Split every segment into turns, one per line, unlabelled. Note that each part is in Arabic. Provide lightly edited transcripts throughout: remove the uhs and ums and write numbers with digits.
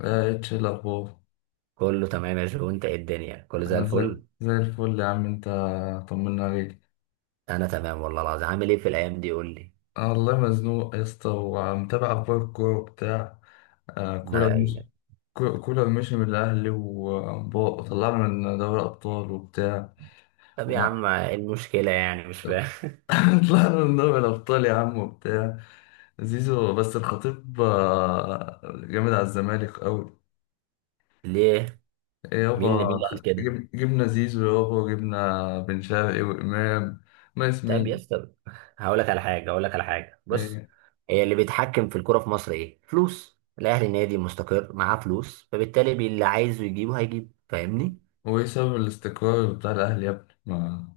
اتش، إيه الاخبار؟
كله تمام يا جو، انت ايه الدنيا؟ كله زي
انا زي
الفل.
زي الفل يا عم انت. طمنا عليك.
انا تمام والله العظيم. عامل ايه في الايام دي؟ قول لي.
انا والله مزنوق يا اسطى، ومتابع اخبار الكوره بتاع كولر،
لا
مش
يعني.
كولر مشي من الاهلي، وطلعنا من دوري الابطال وبتاع
طب يا
ومع-
عم ايه المشكله يعني؟ مش فاهم.
طلعنا من دوري الابطال يا عم، وبتاع زيزو، بس الخطيب جامد على الزمالك قوي.
ليه؟ مين اللي مين
يابا،
اللي قال كده؟
جبنا زيزو يابا، وجبنا بن شرقي وامام. ما
طب يا
اسمين.
اسطى. هقول لك على حاجه، بص. هي اللي بيتحكم في الكوره في مصر ايه؟ فلوس الاهلي. نادي مستقر معاه فلوس، فبالتالي اللي عايزه يجيبه هيجيب. فاهمني؟
وايه سبب الاستقرار بتاع الاهلي يا ابني؟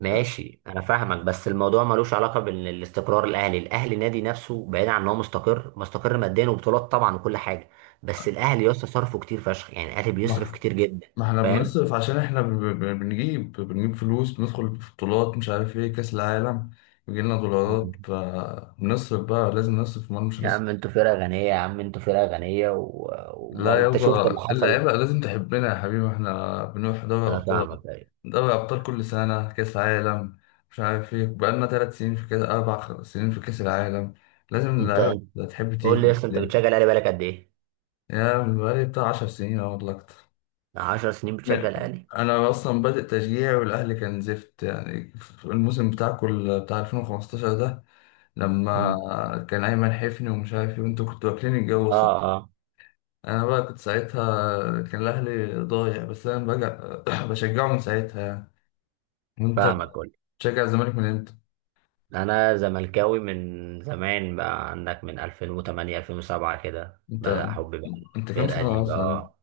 ماشي، انا فاهمك، بس الموضوع ملوش علاقه بالاستقرار الاهلي نادي نفسه بعيد عن ان هو مستقر. مستقر ماديا وبطولات طبعا وكل حاجه. بس الاهلي يا اسطى صرفه كتير فشخ، يعني الاهلي بيصرف
ما
كتير جدا.
ما احنا
فاهم.
بنصرف، عشان احنا بنجيب فلوس، بندخل في بطولات، مش عارف ايه، كاس العالم. بيجي لنا دولارات،
مم.
فبنصرف بقى. لازم نصرف، امال مش
يا عم
هنصرف؟
انتوا فرقه غنيه، يا عم انتوا فرقه غنيه و...
لا
وما انت شفت
يابا،
اللي حصل.
اللعيبه لازم تحبنا يا حبيبي. احنا بنروح دوري
انا
ابطال،
فاهمك، ايوه.
دوري ابطال كل سنه، كاس عالم. مش عارف ايه، بقالنا ثلاث سنين في كاس، اربع سنين في كاس العالم. لازم
انت
اللعيبه
انت
تحب
قول لي يا
تيجي.
اسطى، انت بتشجع الاهلي بقالك قد ايه؟
يا من؟ بقالي بتاع 10 سنين أو والله اكتر.
10 سنين
م-
بتشجع الاهلي؟
انا اصلا بادئ تشجيع، والاهلي كان زفت يعني في الموسم بتاعكم، بتاع 2015 ده.
امم.
لما كان ايمن حفني ومش عارف ايه، وانتوا كنتوا واكلين الجو
اه،
اصلا.
اه.
انا بقى كنت ساعتها، كان الاهلي ضايع، بس انا بقى بشجعه من ساعتها يعني. وانت
فاهمك.
بتشجع الزمالك من امتى؟
انا زملكاوي من زمان، بقى عندك من 2008 2007 كده
انت
بدأ حبي بقى.
انت كام
الفرقة
سنه
دي
اصلا؟
بقى.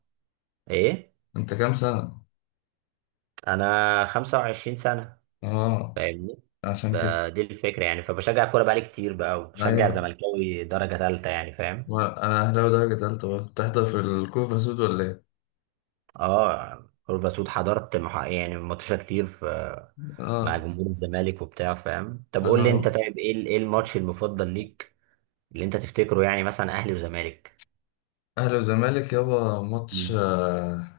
ايه؟
انت كام سنه؟
انا 25 سنة.
اه،
فاهمني.
عشان كده.
ب- دي الفكرة يعني. فبشجع الكورة بقالي كتير بقى، وبشجع
ايوه،
زملكاوي درجة ثالثة يعني. فاهم؟
ما انا اهلاوي درجه تالته بقى، بتحضر في الكوفه سود ولا ايه؟
اه، كورة بسود حضرت يعني ماتشات كتير في مع
اه.
جمهور الزمالك وبتاع. فاهم؟ طب قول لي انت،
انا،
طيب ايه ايه الماتش المفضل ليك؟ اللي انت تفتكره يعني، مثلا اهلي وزمالك؟
اهلي وزمالك يابا ماتش،
مم.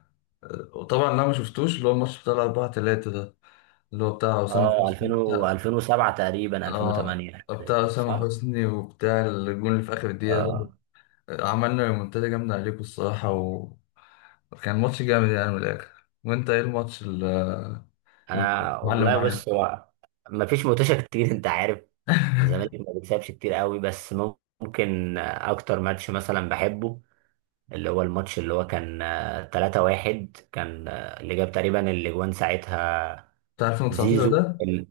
وطبعا انا ما شفتوش اللي هو الماتش بتاع الأربعة تلاتة ده، اللي هو بتاع أسامة
اه،
حسني
2000 و
بتاع.
2007 تقريبا
اه،
2008.
بتاع أسامة
صح؟
حسني وبتاع الجون اللي في آخر الدقيقة ده.
اه.
عملنا ريمونتادا جامدة عليكم الصراحة، وكان ماتش جامد يعني من الآخر. وأنت إيه الماتش
انا
المعلم
والله
معلم؟
بص هو ما فيش متوشة كتير انت عارف، الزمالك ما بيكسبش كتير قوي. بس ممكن اكتر ماتش مثلا بحبه، اللي هو الماتش اللي هو كان 3-1. كان اللي جاب تقريبا اللي جوان ساعتها
بتاع 2019
زيزو
ده.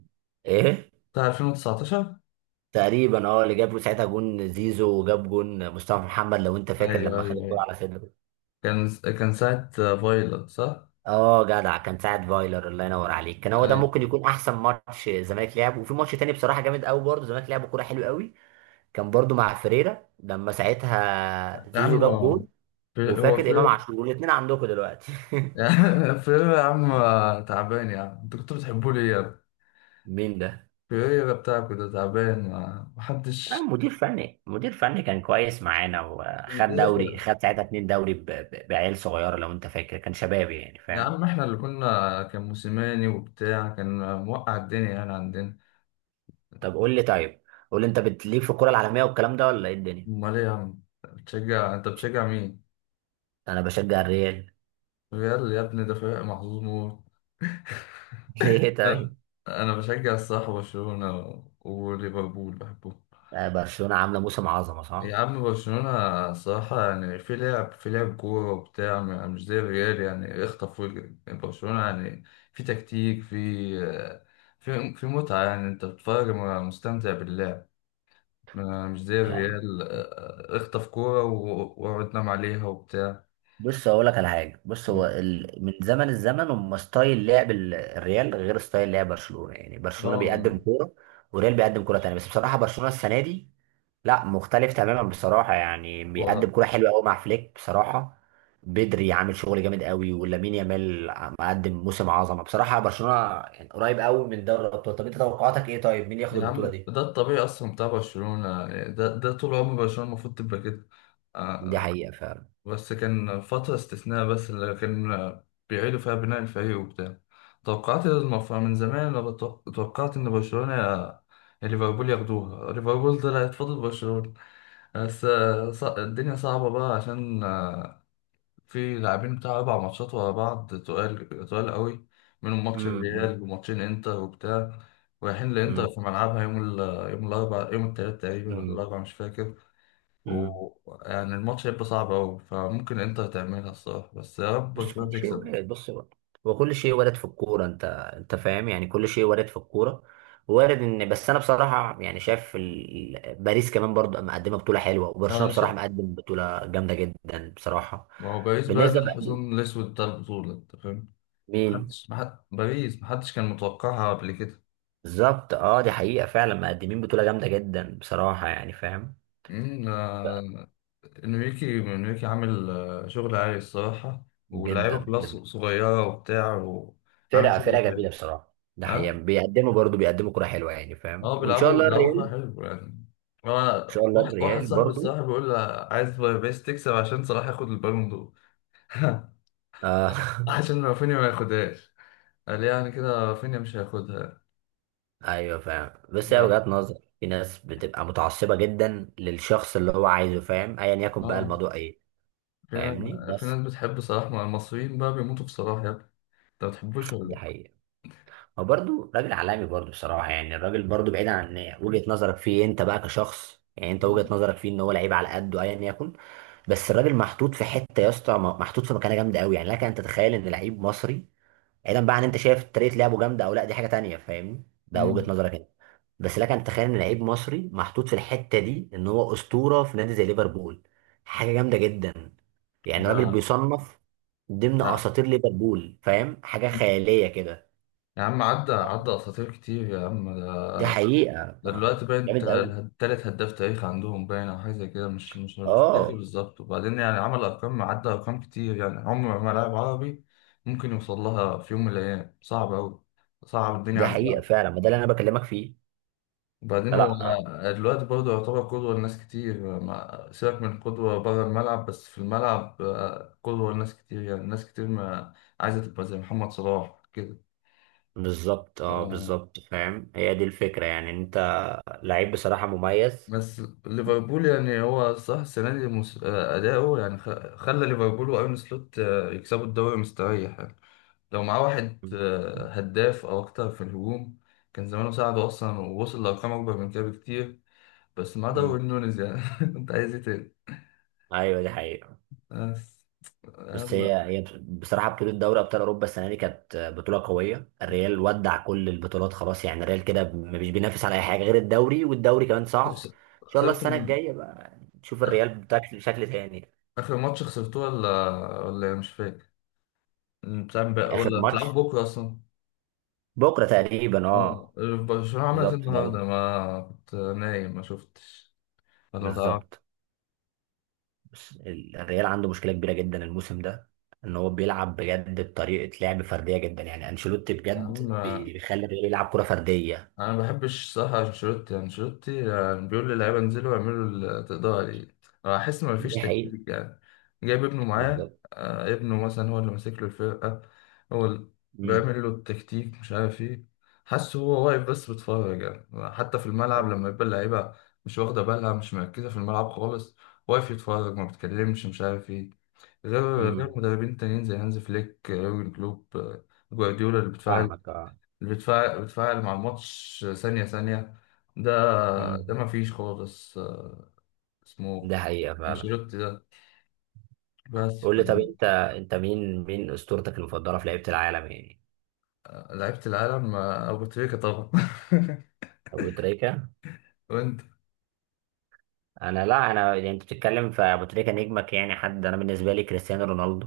ايه،
بتاع 2019.
تقريبا اه اللي جاب ساعتها جون زيزو، وجاب جون مصطفى محمد، لو انت فاكر
أيوه
لما خد
أيوه
الكورة
أيوه.
على صدره.
كان ساعة فايلر صح؟
اه جدع، كان ساعد فايلر. الله ينور عليك. كان هو ده
أيوه
ممكن يكون احسن ماتش الزمالك لعبه. وفي ماتش تاني بصراحه جامد قوي برضه الزمالك لعبه كوره حلوه قوي. كان برضه مع فريرة، لما ساعتها
يا عم.
زيزو جاب
هو
جول.
هو
وفاكر امام عاشور الاثنين عندكم دلوقتي.
يعني. في ايه يا عم؟ تعبان يا عم، انتوا كنتوا بتحبوا لي يا ابني؟
مين ده؟
في ايه يا بتاعكوا ده تعبان،
آه،
محدش
مدير فني كان كويس معانا، وخد دوري.
بيدافع.
خد ساعتها اتنين دوري بعيال صغيره، لو انت فاكر كان شباب يعني.
يا
فاهم؟
عم احنا اللي كنا، كان موسيماني وبتاع، كان موقع الدنيا يعني عندنا.
طب قول لي طيب، قول لي انت بتليك في الكره العالميه والكلام ده، ولا ايه الدنيا؟
امال ايه يا عم؟ بتشجع، انت بتشجع مين؟
انا بشجع الريال.
ريال؟ يا ابني ده فريق محظوظ موت.
ليه
انا
طيب؟
أنا بشجع الصراحة برشلونة، وليفربول بحبهم.
برشلونة عاملة موسم عظمة
يا
صح؟
عم برشلونة صراحة يعني، في لعب، في لعب كورة وبتاع، مش زي الريال يعني، اخطف واجري، يعني برشلونة يعني. في تكتيك، في متعة يعني. انت بتتفرج مستمتع باللعب. مش زي
يعني
الريال، اخطف كورة واقعد نام عليها وبتاع.
بص، أقول لك على حاجة. بص هو من زمن الزمن هم ستايل لعب الريال غير ستايل لعب برشلونة. يعني برشلونة
اه.
بيقدم كورة، والريال بيقدم كورة تانية. بس بصراحة برشلونة السنة دي لا، مختلف تماما بصراحة. يعني بيقدم
هو
كورة حلوة قوي مع فليك بصراحة. بدري عامل شغل جامد قوي، ولامين يامال مقدم موسم عظمة بصراحة. برشلونة يعني قريب قوي من دوري الأبطال. طب أنت توقعاتك إيه؟ طيب مين ياخد
يا
البطولة
عم
دي؟
ده الطبيعي اصلا بتاع برشلونة يعني، ده طول عمر برشلونة المفروض تبقى كده.
دي
آه،
حقيقة فعلا.
بس كان فترة استثناء، بس اللي كان بيعيدوا فيها بناء الفريق وبتاع. توقعت المفروض من زمان، أنا توقعت إن برشلونة، يا ليفربول ياخدوها. ليفربول طلعت فاضل برشلونة. بس الدنيا صعبة بقى، عشان في لاعبين بتاع أربع ماتشات ورا بعض، تقال تقال قوي. منهم ماتش
امم،
الريال وماتشين إنتر وبتاع. رايحين لإنتر
امم،
في ملعبها يوم الأربع، يوم التلات تقريبا ولا
امم،
الأربع، مش فاكر.
امم.
ويعني الماتش هيبقى صعب أوي، فممكن إنتر تعملها الصراحة، بس يا رب
بس
برشلونة
كل شيء
تكسب.
وارد، بص بقى. هو كل شيء وارد في الكورة انت، انت فاهم يعني. كل شيء وارد في الكورة. وارد ان بس انا بصراحة يعني شايف باريس كمان برضه مقدمة بطولة حلوة،
أه، أنا
وبرشلونة بصراحة
شايف،
مقدم بطولة جامدة جدا بصراحة.
ما هو باريس بقى ده
بالنسبة بقى.
الحصان الأسود بتاع البطولة أنت فاهم.
مين؟
باريس محدش كان متوقعها قبل كده.
بالظبط، اه، دي حقيقة فعلا، مقدمين بطولة جامدة جدا بصراحة، يعني فاهم.
أمم، آه، إنريكي عامل شغل عالي الصراحة. واللعيبة
جدا
كلها
جدا.
صغيرة وبتاع، وعامل
فرقة
شغل
فرقة
حلو.
جميلة بصراحة، ده حقيقة،
أه
بيقدموا برضه بيقدموا كرة حلوة يعني، فاهم.
أه.
وان شاء
بيلعبوا
الله
بيلعبوا كورة
الريال.
حلو يعني. أنا،
ان شاء الله
واحد
الريال
صاحبي
برضه.
الصراحة بيقول لي عايز باريس تكسب عشان صلاح ياخد البالون دور.
آه
عشان رافينيا ما ياخدهاش. قال يعني كده رافينيا مش هياخدها.
ايوه فاهم، بس هي
لا،
وجهات نظر. في ناس بتبقى متعصبه جدا للشخص اللي هو عايزه، فاهم، ايا يكن بقى
اه.
الموضوع ايه.
في
فاهمني
في
بس.
ناس بتحب صلاح، مع المصريين بقى بيموتوا في صلاح يا ابني. انت ما بتحبوش ولا
دي
ايه؟
حقيقه. هو برضه راجل عالمي برضه بصراحه، يعني الراجل برضه بعيد عن وجهه نظرك فيه. انت بقى كشخص، يعني انت وجهه
مم.
نظرك فيه ان هو لعيب على قده ايا يكن. بس الراجل محطوط في حته يا اسطى، محطوط في مكانه جامده قوي. يعني لك ان تتخيل ان لعيب مصري، بعيدا بقى عن انت شايف طريقه لعبه جامده او لا، دي حاجه تانية فاهمني، ده
مم.
وجهه نظرك انت. بس لك ان تتخيل ان لعيب مصري محطوط في الحته دي ان هو اسطوره في نادي زي ليفربول. حاجه جامده جدا. يعني راجل
لا،
بيصنف ضمن
لا.
اساطير ليفربول، فاهم، حاجه خياليه كده.
يا عم، عدى اساطير كتير يا عم. ده
دي حقيقه
ده دلوقتي باين انت
جامد قوي.
تالت هداف تاريخ عندهم، باين او حاجه زي كده، مش فاكر
اه
بالظبط. وبعدين يعني، عمل ارقام، عدى ارقام كتير، يعني عمر ما لاعب عربي ممكن يوصل لها في يوم من الايام، صعب قوي. صعب الدنيا
دي
على.
حقيقه فعلا، ما ده اللي انا بكلمك فيه.
وبعدين هو
فلا.
دلوقتي برضه يعتبر قدوة لناس كتير، ما سيبك من قدوة بره الملعب، بس في الملعب قدوة لناس كتير يعني، ناس كتير ما عايزة تبقى زي محمد صلاح كده.
بالظبط، اه
آه،
بالظبط، فاهم. هي دي الفكره يعني. انت لعيب بصراحه مميز.
بس ليفربول يعني، هو صح السنة دي أداؤه يعني خلى ليفربول وأرن سلوت يكسبوا الدوري مستريح يعني. لو معاه واحد
مم.
هداف أو أكتر في الهجوم، كان زمانه ساعده أصلا، ووصل لأرقام أكبر من كده بكتير. بس معاه
مم.
داروين نونيز يعني. أنت عايز إيه تاني؟
ايوه دي حقيقه.
بس
بس هي بصراحه بطوله دوري ابطال اوروبا السنه دي كانت بطوله قويه. الريال ودع كل البطولات خلاص يعني. الريال كده مش بينافس على اي حاجه غير الدوري، والدوري كمان صعب.
خس-
ان شاء الله
خسرتوا.
السنه الجايه بقى نشوف
آخ-
الريال بتاعك بشكل شكل تاني.
آخر ماتش خسرتوه ولا إيه؟ مش فاكر.
اخر
ولا
ماتش؟
هتلعبوا بكرة أصلا؟
بكره تقريبا،
اه.
اه.
برشلونة عملت إيه
بالظبط
النهاردة؟
دوري.
ما كنت نايم ما شفتش، ولا ما تعرفش.
بالظبط. بس الريال عنده مشكله كبيره جدا الموسم ده. ان هو بيلعب بجد بطريقه لعب فرديه جدا. يعني انشيلوتي
يا عم
بجد بيخلي الريال يلعب كره فرديه.
انا ما بحبش صح انشيلوتي يعني بيقول للعيبه انزلوا اعملوا اللي تقدروا عليه. أنا احس ما فيش
دي حقيقة.
تكتيك يعني، جايب ابنه معاه
بالظبط.
ابنه مثلا هو اللي ماسك له الفرقه، هو اللي بيعمل له التكتيك، مش عارف ايه. حاسه هو واقف بس بيتفرج يعني، حتى في الملعب لما يبقى اللعيبه مش واخده بالها، مش مركزه في الملعب خالص. واقف يتفرج، ما بيتكلمش، مش عارف ايه، غير
امم.
غير مدربين تانيين زي هانز فليك يورجن كلوب جوارديولا، اللي بتفاعل
فاهمك، اه.
بتفاعل بتفاعل مع الماتش، ثانية ثانية. ده ده
مم.
ما فيش خالص اسمه
ده حقيقة فعلا.
انشيلوتي ده، بس
قول لي طب، انت مين اسطورتك المفضلة في لعيبة العالم يعني؟
لعيبة العالم، أبو تريكة طبعا.
ابو تريكة.
وأنت؟
انا لا، انا يعني انت بتتكلم في ابو تريكة نجمك يعني. حد انا بالنسبة لي كريستيانو رونالدو،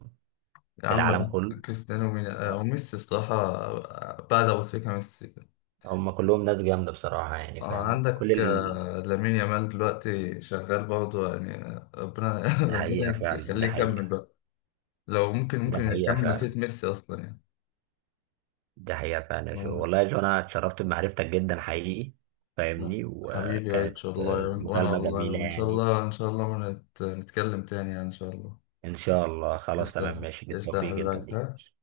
يا
في
عم
العالم
لا،
كله.
كريستيانو مين- آه،
آه،
وميسي الصراحة، بعد أبو تريكة ميسي.
هم كلهم ناس جامدة بصراحة، يعني فاهم، كل
عندك لامين يامال دلوقتي شغال برضه يعني، ربنا
ده حقيقة
ربنا
فعلا، ده
يخليه يكمل
حقيقة.
بقى. لو ممكن
ده
ممكن
حقيقة
يكمل
فعلا،
مسيرة ميسي أصلا يعني.
ده حقيقة فعلا يا جو،
آه.
والله يا جو انا اتشرفت بمعرفتك جدا حقيقي. فاهمني؟
حبيبي يا
وكانت
اتش والله، وانا
مكالمة
والله،
جميلة
وان شاء
يعني.
الله ان شاء الله ما نت- نتكلم تاني يعني ان شاء الله.
ان شاء الله.
ايش
خلاص تمام
ده،
ماشي،
ايش ده
بالتوفيق جدا
حبيبي، ها؟
ليك.